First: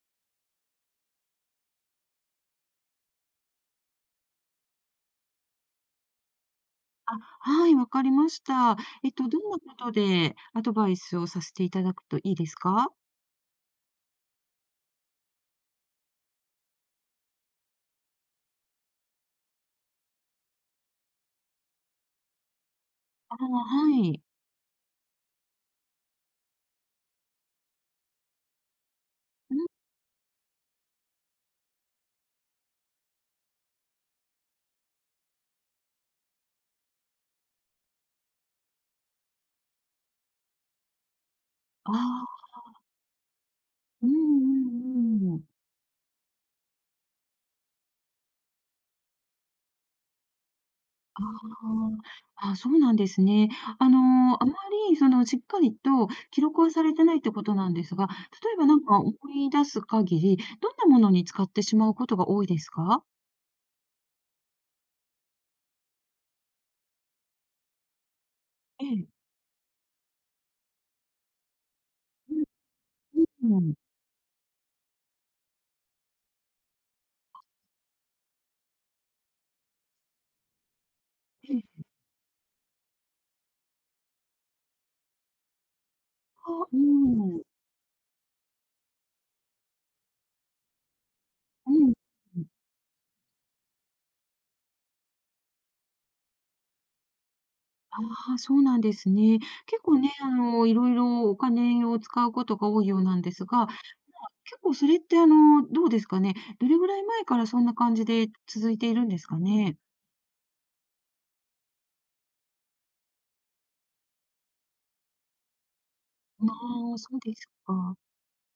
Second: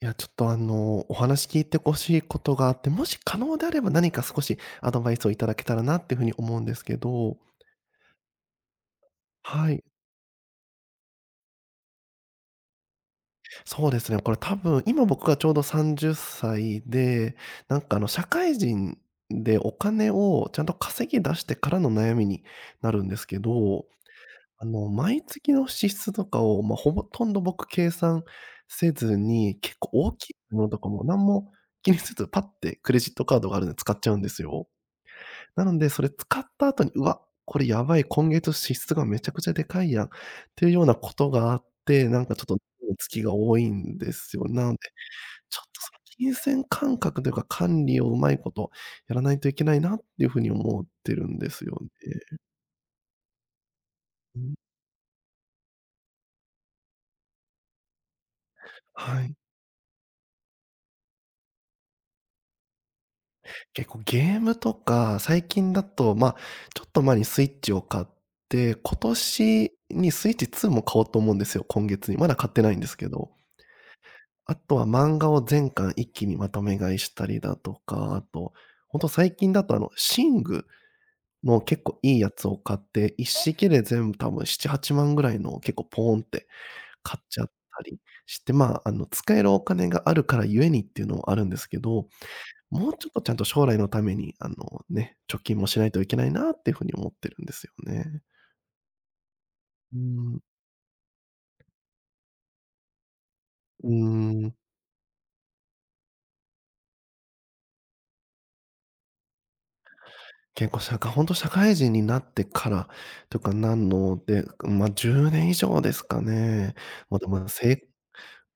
いや、ちょっとお話聞いて欲しいことがあって、もし可能であれば何か少しアドバイスをいただけたらなっていう風に思うんですけあ、ど。はい、わかりました。どんなはこい。とでアドバイスをさせていただくといいですか？そうですね、これ多分、今僕がちょうど30歳で、なんか社会人でお金をちゃんと稼ぎ出してからの悩みになるんですあけあ、ど、はい。毎月の支出とかを、まあ、ほとんど僕計算せずうに、ん、結構大きいものとかも何も気にせず、パッてクレジットカードがあるんで使っちゃうんですよ。なので、それ使った後に、うわ、これやばい、今月支出がめちゃくちゃでかいやんっていうようなことがあっあて、なんかちょっあ、と、月が多いんうでんうすよ。なので、んうん。ちょっとその金銭感覚というか、管理をうまいことやらないといけないなっていう風に思ってるんですよあね。あ、あ、そうなんですね。あうの、あん。まりそのしっかりと記録はされてないってことなんですが、例えばなんか思はい。い出す限り、どんなものに使ってしまうことが多いですか？結構ゲームとか、最近だと、ま、ちょっと前にスイッチを買って、え今え。年にスイッチ2も買おうと思うんですよ、今月に。まだう買ってないんですけんど。うん。あとは漫画を全巻一気にまとめ買いしたりだとか、あと、ほんと最近だと寝具えの結え。構いいやつを買って、一式で全部多分7、8万ぐらいのを結構ポーンってあ、う買っちん。ゃったりして、まあ、使えるお金があるからゆえにっていうのもあるんですうけん。ど、もうちょっとちゃんと将来のために、あのね、貯金もしないといけないなっていう風に思ってるんですよね。ああ、そうなんですね。結うー構ね、あん。の、いろいろお金を使うことが多いようなんですが、うーん。結構それって、あの、どうですかね。どれぐらい前からそんな感じで続いているんですかね。結構本当社会人になってからとかなので、ま、10年以上ですかあね。あ、そもううででも、すか。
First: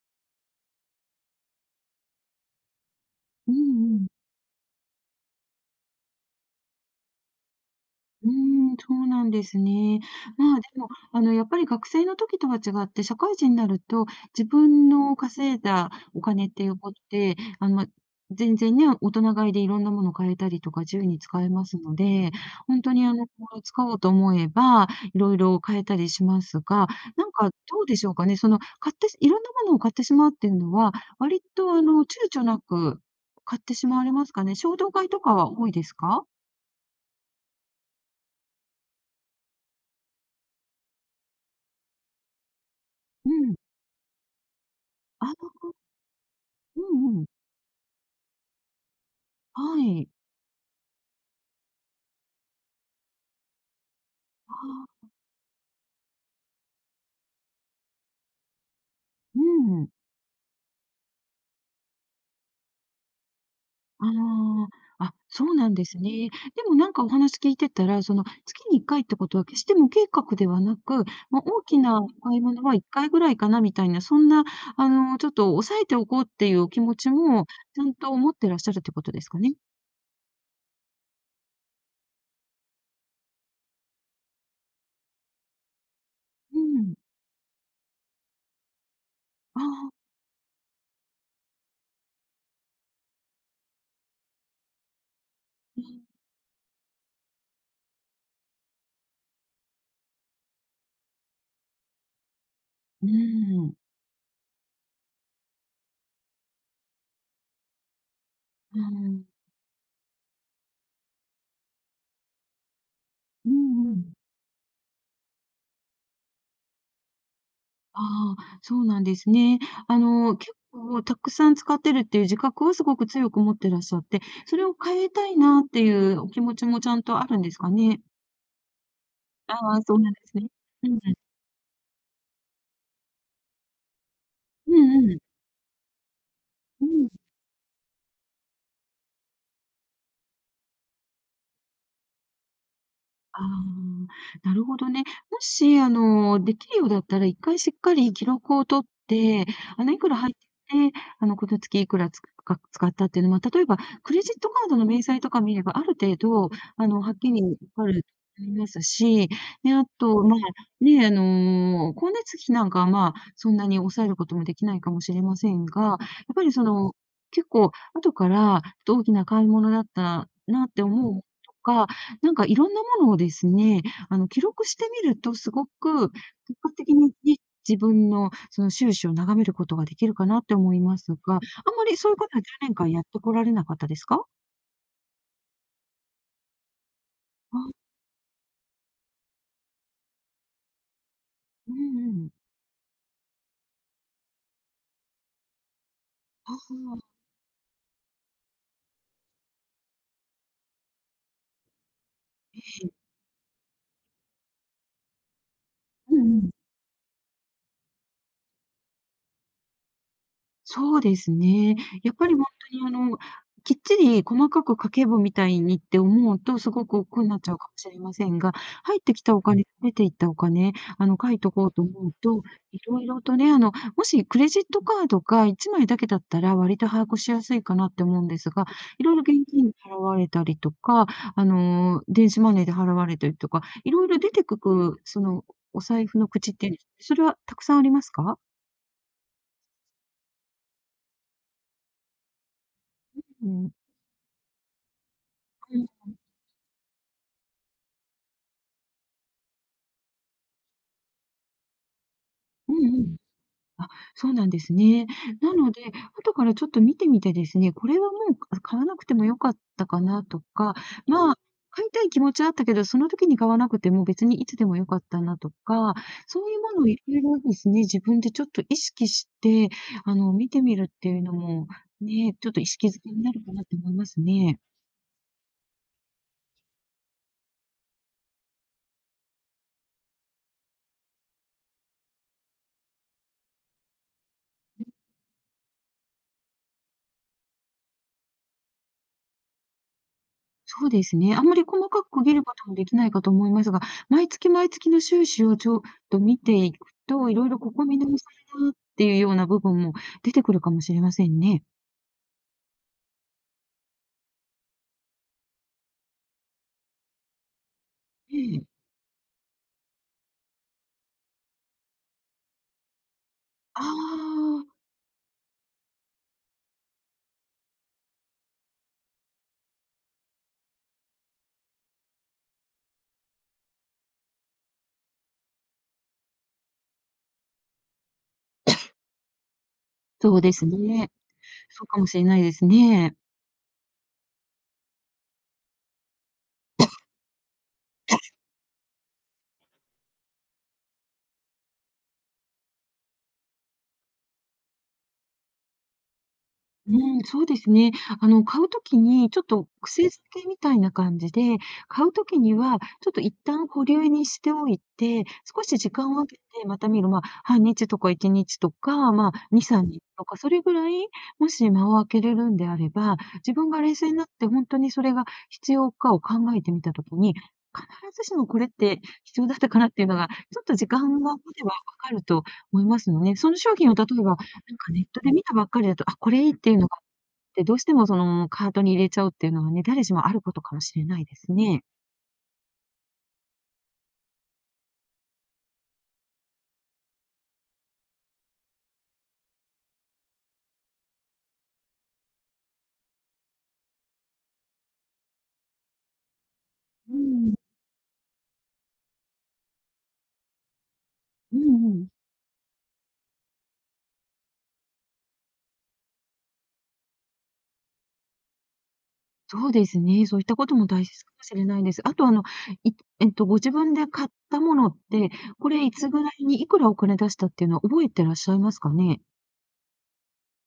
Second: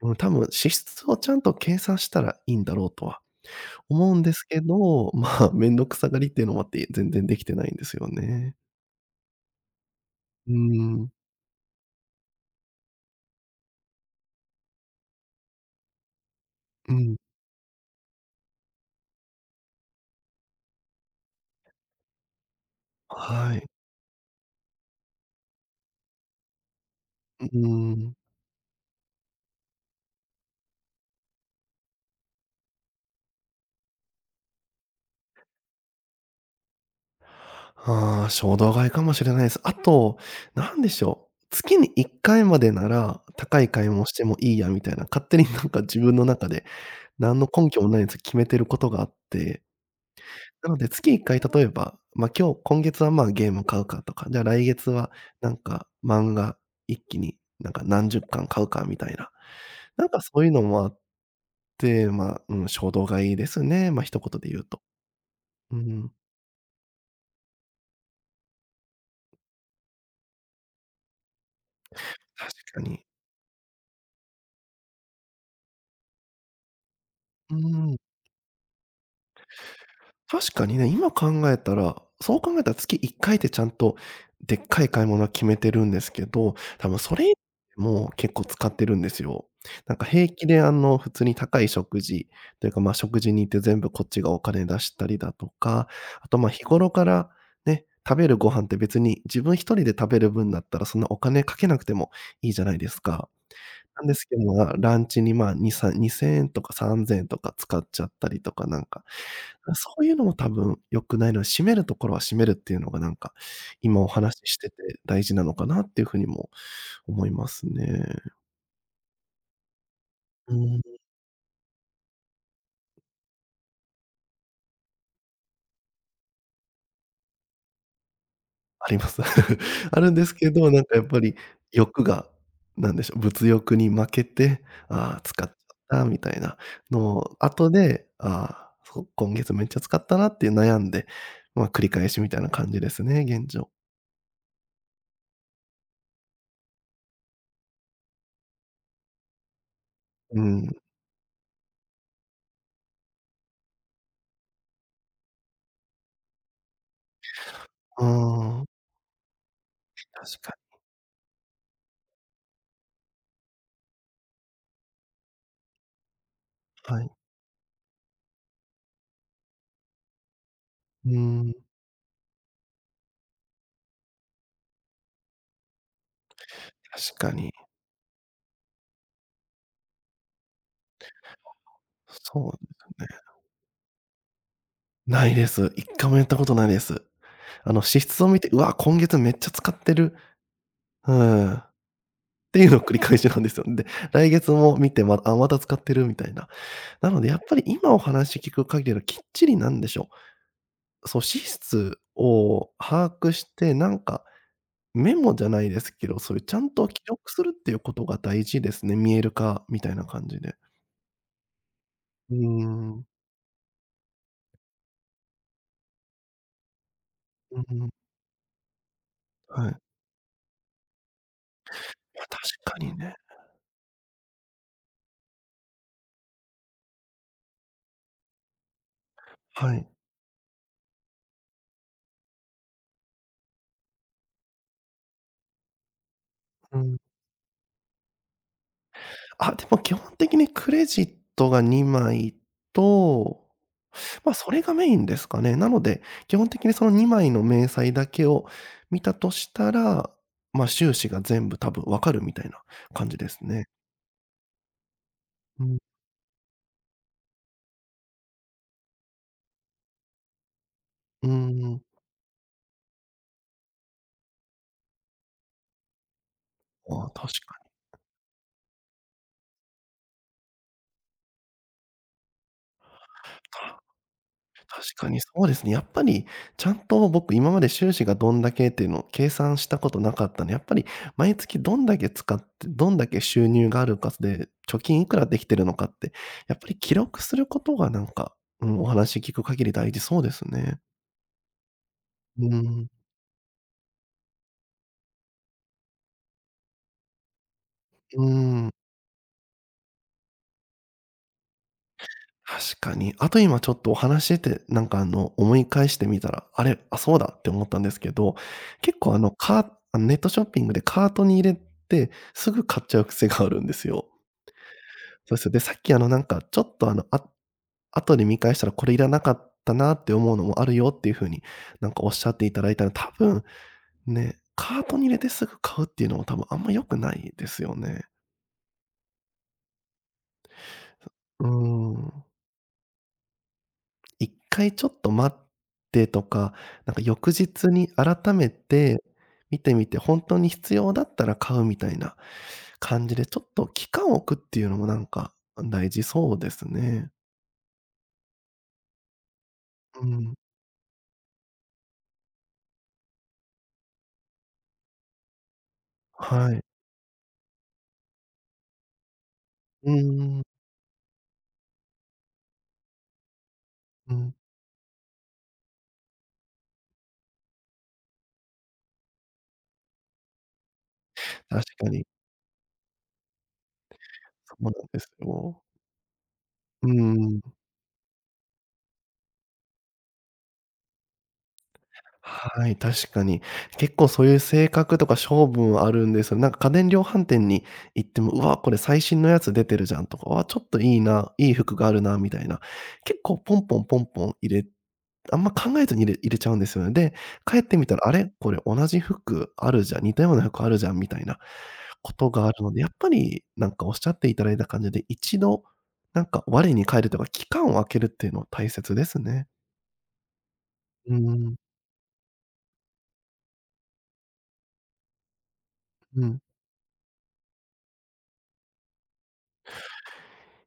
うん、多分支出をちゃんと計算したらいいんだろうとはうんうん。思うんですけど、まあ、面倒くさがりっていうのもあって、全然できてないんですようーね。ん、そうなんですね。うーまあ、でも、ん、あの、やっぱり学生の時とは違って、社会人になると、自分の稼いだお金っていううことん、で、あの、ま、全然ね、大人買いでいろんなもの買えたりとか自由に使えますので、本当にあの、こはうい。使おうと思えば、いろいろ買えたりしますが、なんうかどうでしょん。うかね、その、買っていろんなものを買ってしまうっていうのは、割とあの、躊躇なく買ってしまわれますかね？衝動買いとかは多いですか？ああ、衝動買いかもしれないです。あと、なんでしょう、月に1回までなら、うん。高い買い物してもいいやみたいな、勝手にあ、なんか自分の中でうんうん。何の根拠もないやつ決めてることがあって、はい。なので月1回例えば、まあ、今月は、ま、ゲーム買うかとか、じゃああ来月ーはなんか漫画一気になんか何十巻買うかみたいな。うん。なんかそういうのもあって、まあ、うん、衝動買いですね、ま、あ一言で言うと。あ、あ、そうなんうですん、ね。でもなんかお話聞いてたら、その月に1回ってことは決して無計画ではなく、まあ、大きな買い確物はか1に。回ぐらいかなみたいな、そんなあの、ちょっと抑えておこうっていうお気持ちも、うちゃんん。と持ってらっしゃるってことですかね。確かにね、今考えたら、そう考えたら月1回でちゃんとでっかい買い物は決めてるんですけど、う多ん。分それ以外も結構使ってるんですよ。ああ、なんか平気で普通に高い食事というか、ま、食事に行って全部こっちがお金出したりだとうか、ん。あと、ま、日頃からね、食べるご飯って別に自分一人で食べる分だったらそんなお金かけなくてもいいじゃないですうか。ーん。なんですけど、ま、ランチに、ま、2、32000円とか3000円とか使っちゃったりとかなんか、そういうのも多分良くないので、締めるところは締めるっていうのがなんか、うんう今おん。話ししてて大事なのかなっていうふうにも思いますね。ああ、そうなんですね。あの、結うん、構たくさん使ってるっていう自覚をすごく強く持ってらっしゃって、それを変えたいなっていうお気持ちもちゃんとあるんですかね？あります。ああ、そあうるなんんでですすね。けど、なんうかん。やっぱり欲が、なんでしょう、物欲に負けて、うんうあん。あ、使っちゃったみたいなうん。のを、後で、ああ、そう、今月めっちゃ使ったなっていう悩んで、まあ、繰り返しみたいな感じですね、あ現状。あ、なるほどね。もし、あの、できるようだったら、1回しっかり記録を取って、あの、いくら入っうてん。て、あの、この月いくらつか使ったっていうのは、例えばクレジットカードの明細とか見れば、ある程度、あの、はっきりわかると思りまあすし、で、ああと、ま確かあ、ね、あの、光熱費なんかは、まあ、そんなに抑えることもできないかもしれませんが、やっぱり、その、に、はい。結構後から、ちょっと大きな買い物だったなってう思うん、とかなんかいろんなものをですね、あの、記録してみるとすごく結果的に確かね、に。自分のその収支を眺めることができるかなって思いますが、あんまりそういうことはそうで10年間やっすてね。こられなかったですか？ないです。1回もやったことないです。あ、支出を見て、うわ、今月めっちゃ使ってる。うーん。っうんうん。ていうのを繰り返しなんですよ。で、来月も見て、まあ、また使ってるみたいな。ああ、なのでやっぱり今お話聞く限りはきっちりなんでしょう、そう、支出を把握して、なんかメモじゃないですけうど、んそういううん。ちゃんと記録するっていうことが大事ですね。見える化みたいな感じで。そうですね。やっぱうりー本当にあん。の、きっちり細かく家計簿みたいにって思うと、すごく億劫になっちゃうかもうんうしれん。ませんが、入ってきたお金、はい。出ていったお金、あの、書いとこうと思うまと、確かに色ね。々とね、あの、もしクレジットカードが1枚だけだったら、割と把握しやすいかなって思うんですが、色々現金はでい。払われたりとか、あの、電子マネーで払われたりとか、色々出てくるその、お財布の口っていうんうですか、ん。それはたくさんありますか？あ、でも基本的にクレジットが2枚と、うん。ま、それがメインですかね。なうのん。で、基本的にその2枚の明細だけを見たとしたら、ま、収支が全部多分分かるみたいなう感ん。じですね。あ、そうなんですね。なうのん。で、後からちょっと見てみてですね、これはもう買わなくても良かったかなとか、うーまあ、ん。買いたい気持ちあったけど、その時に買わなくても別にいつでも良かったなとか、そういうものをいああ、ろい確ろでかすに。ね、自分でちょっと意識して、あの、見てみるっていうのも、ね、ちょっと意識づけになるかなって思いますね。確かにそうですね。やっぱりちゃんと僕今まで収支がどんだけっていうのを計算したことなかったんで、やっぱり毎月どんだけ使って、どんだけ収入があるかで、貯金いくらできてるのかって、やっぱり記録することがなんか、うん、お話聞く限り大事そうですね。そうですね。あんまり細かく区切るうこともでん、きないかと思いますが、毎月毎月の収支をちょっと見ていくと、いろいろここ見直うしたいん。なっていうような部分も出てくるかもしれませんね。確かに。あと今ちょっとお話してて、なんか思い返してみたら、あれ、あ、そうだって思ったんですけど、ええ。結構カーあのネットショッピングでカートに入れて、すぐ買っちゃう癖があるんであすよ。あ、そうですよ。で、さっきなんかちょっと後で見返したらこれいらなかったなって思うのもあるよっていう風になんかおっしゃっていただいたら、多分ね、カートに入れてすぐ買うっていうのも多分あんま良くないですよね。そうですね。うーそうかもしん。れないですね。一回ちょっと待ってとか、なんか翌日に改めて見てみて、本当に必要だったら買うみたいな感じで、ちょっと期間を置くっていうのもなんか大事そうですうね。ん、そうですね。あの、買うときにちょっとう癖付ん。けみたいな感じで、買うときにはちょっと一旦保留にしておいて、少し時間を空けてはい。また見る、まあ、半日とか1日とか、まあ、2、3日ううとか、んそれぐらい、もし間を空けれるんであれば、自分が冷静うになっん。て本当にそれが必要かを考えてみたときに、必ずしもこれって必要だったかなっていうのが、ちょっと時間が経確てばか分に。かると思いますのでその商品を例えばなんそうなんかでネッすトで見たよ。ばっかりだと、あ、これいいっていうのうがあっん。て、どうしてもそのカートに入れちゃうっていうのはね、誰しもあることかもしれないですね。はい、確かに。結構そういう性格とか性分あるんですよ。なんか家電量販店に行っても、「うわ、これ最新のやつ出てるじゃん」とか、「わ、ちょっといいな、いい服があるな」みたいな。結構ポンポンポンポンあんま考えずに入れちゃうんですよね。で、うん、帰ってみたら、「あれ、これ同じ服あるじゃん、似たような服あるじゃん」みたいなうんうん。ことがあるので、やっぱりなんかおっしゃっていただいた感じで、一度なんか我に返るとか、期間を空けるっていうのは大切ですね。そうですね、そういったことも大うー切かもん、しれないです。あとあの、いえっと、ご自分で買ったものって、これいつぐうらん。いにいくらお金出したっていうのは覚えてらっしゃいますかね？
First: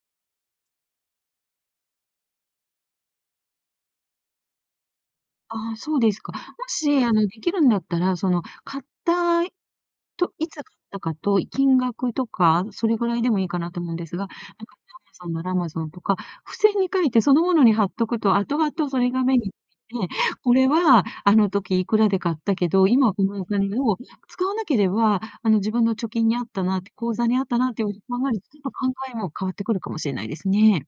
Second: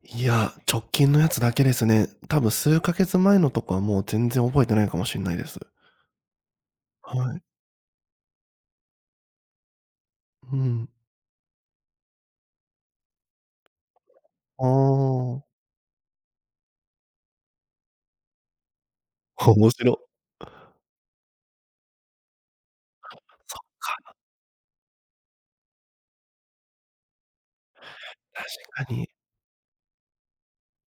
いや、直近のやつだけですね。多分数ヶ月前のとかはもう全然覚えてないかもしんないです。ああ、そうですか。もしあの、はでい。きるんだったら、その買ったと、いうつ買っん。たかと、金額とか、それぐらいでもいいかなと思うんですが、なあんか Amazon なあ。ら Amazon とか、付箋に書いてそのものに貼っとくと、後々それが目 につ面白。いて、これはあの時いくらで買ったけど、今はこのおそ金う、を使わなければ、あの自分の貯金にあったなって、口座にあったなっていうふうに考えると、確ちょっと考かに。えも変わってくるかもしれないですね。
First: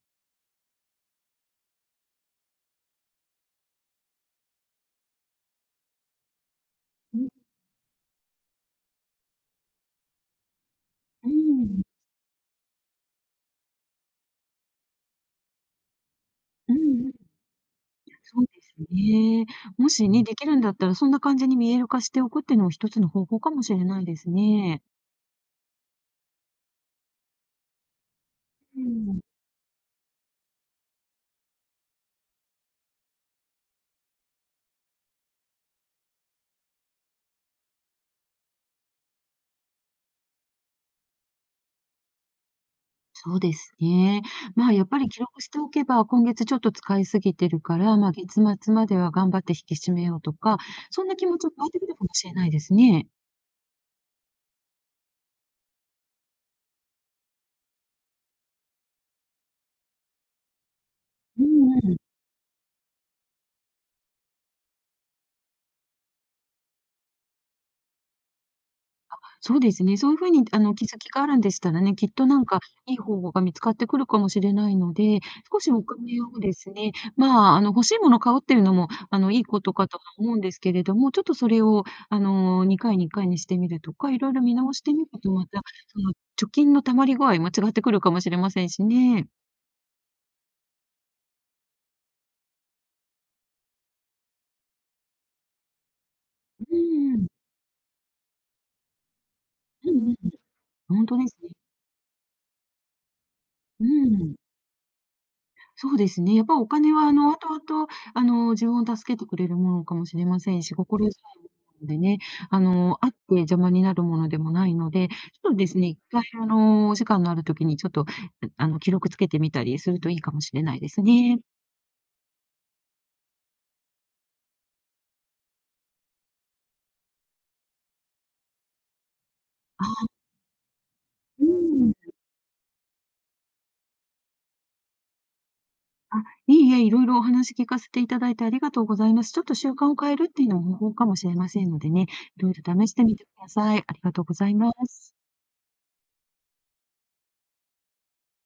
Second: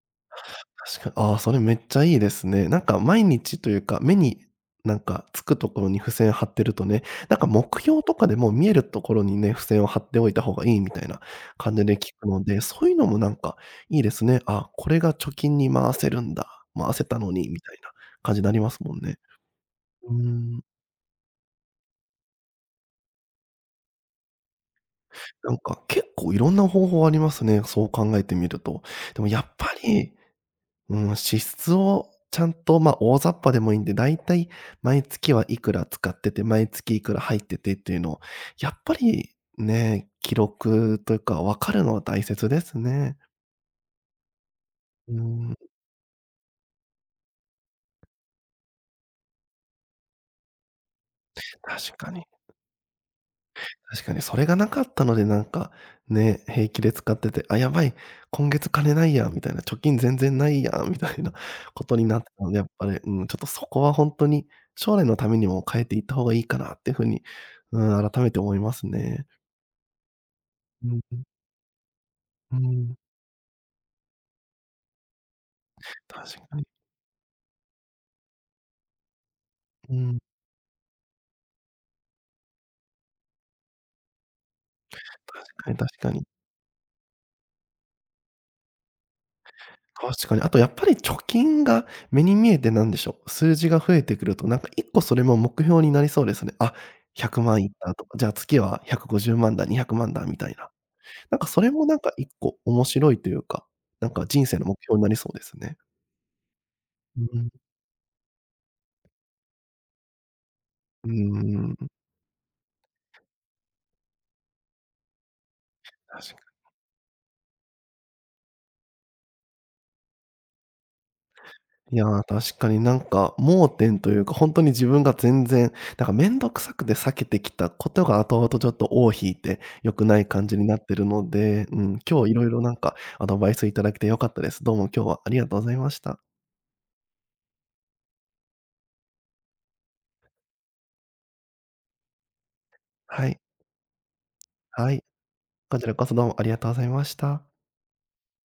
確かに、ああ、それめっちゃいいですね。なんか毎日というか、目になんかつくところに付箋貼ってるとね、うん、なんか目標とかでも見えるところにね、付箋を貼っておいた方がいいみたいなう感ん、じで聞くので、そういうのもなんかいいですね。あ、これが貯金に回せるんだ、うん回せうん、たのにみたいな感じそにうなでりますすもんね。ね。もしうーね、できるんん、だったらそんな感じに見える化しておくっていうのも一つの方法かもしれないですね。なんか結構いろんな方法ありますね、そう考えてみるうと。でん、もやっぱりうん、支出をちゃんと、まあ、大雑把でもいいんで、だいたい毎月はいくら使ってて、毎月いくら入っててっていうのを、やっぱりね、記録というか分かるのは大切ですね。そうですね。まあ、やっぱりうー記録しん、ておけば、今月ちょっと使いすぎてるから、まあ、月末までは頑張って引き締めようとか、そんな気持ちが湧いてくる確かもかに。しれないですね。確かにそれがなかったので、なんか、ね、平気で使ってて、「あ、やばい、今月金ないや」みたいな、「貯金全然ないや」みたいな う こんうとにん。なってたので、やっぱり、うん、ちょっとそこは本当に将来のためにも変えていった方がいいかなっていう風に、うん、改めて思いますね。そうですね。そういうふうに、あの、気うづんきうん、があるんでしたらね、きっとなんうかいん。い方法が見つかってくるかもしれないので、少しお金確をでかに。すね、まあ、あの、欲しいものを買うっていうのも、あの、いいことかうとはん。思うんですけれども、ちょっとそれを、あのにかい、2回に1回にしてみるとか、いろいろ見直してみると、確また、かに確そかの、に。貯金のたまり具合も違ってくるかもしれませんしね。確かに。あとやっぱり貯金が目に見えてなんでしょう、数字が増えてくると、なんか1個それも目標になりそうですね。あ、うん。100万いったとか、じゃあ月は150万だ、200うん万うん。だみたいな。本当でなすんかね。それもなんか1個面白いというか、うなんかん。人生の目標になりそうですね。そうですね。やっぱお金は、あうの、ん。後々、あの、自分を助けてくれるものかもしれませんし、心う強いもん。のでね、あの、あって邪魔になるものでもないので、ちょっとですね、一回、あ確の、お時間のあるときにちょっと、あの、記録つけてみたりするといいかもしれないですね。いやー、確かになんか盲点というか、本当に自分が全然、なんか面倒くさくて避けてきたことが後々ちょっと尾を引いて、良くあ、ない感じになってるのうで、うん。ん、今日いろいろなんかアドバイスいただけて良かったです。どうも今日はありがとうございましあ、た。いいえ、いろいろお話聞かせていただいてありがとうございます。ちょっと習慣を変えるっていうのも方法かもしれませんのでね、いろいろ試してみてはくい、ださい。ありがとうございまはい、す。こちらこそどうもありがとうございました。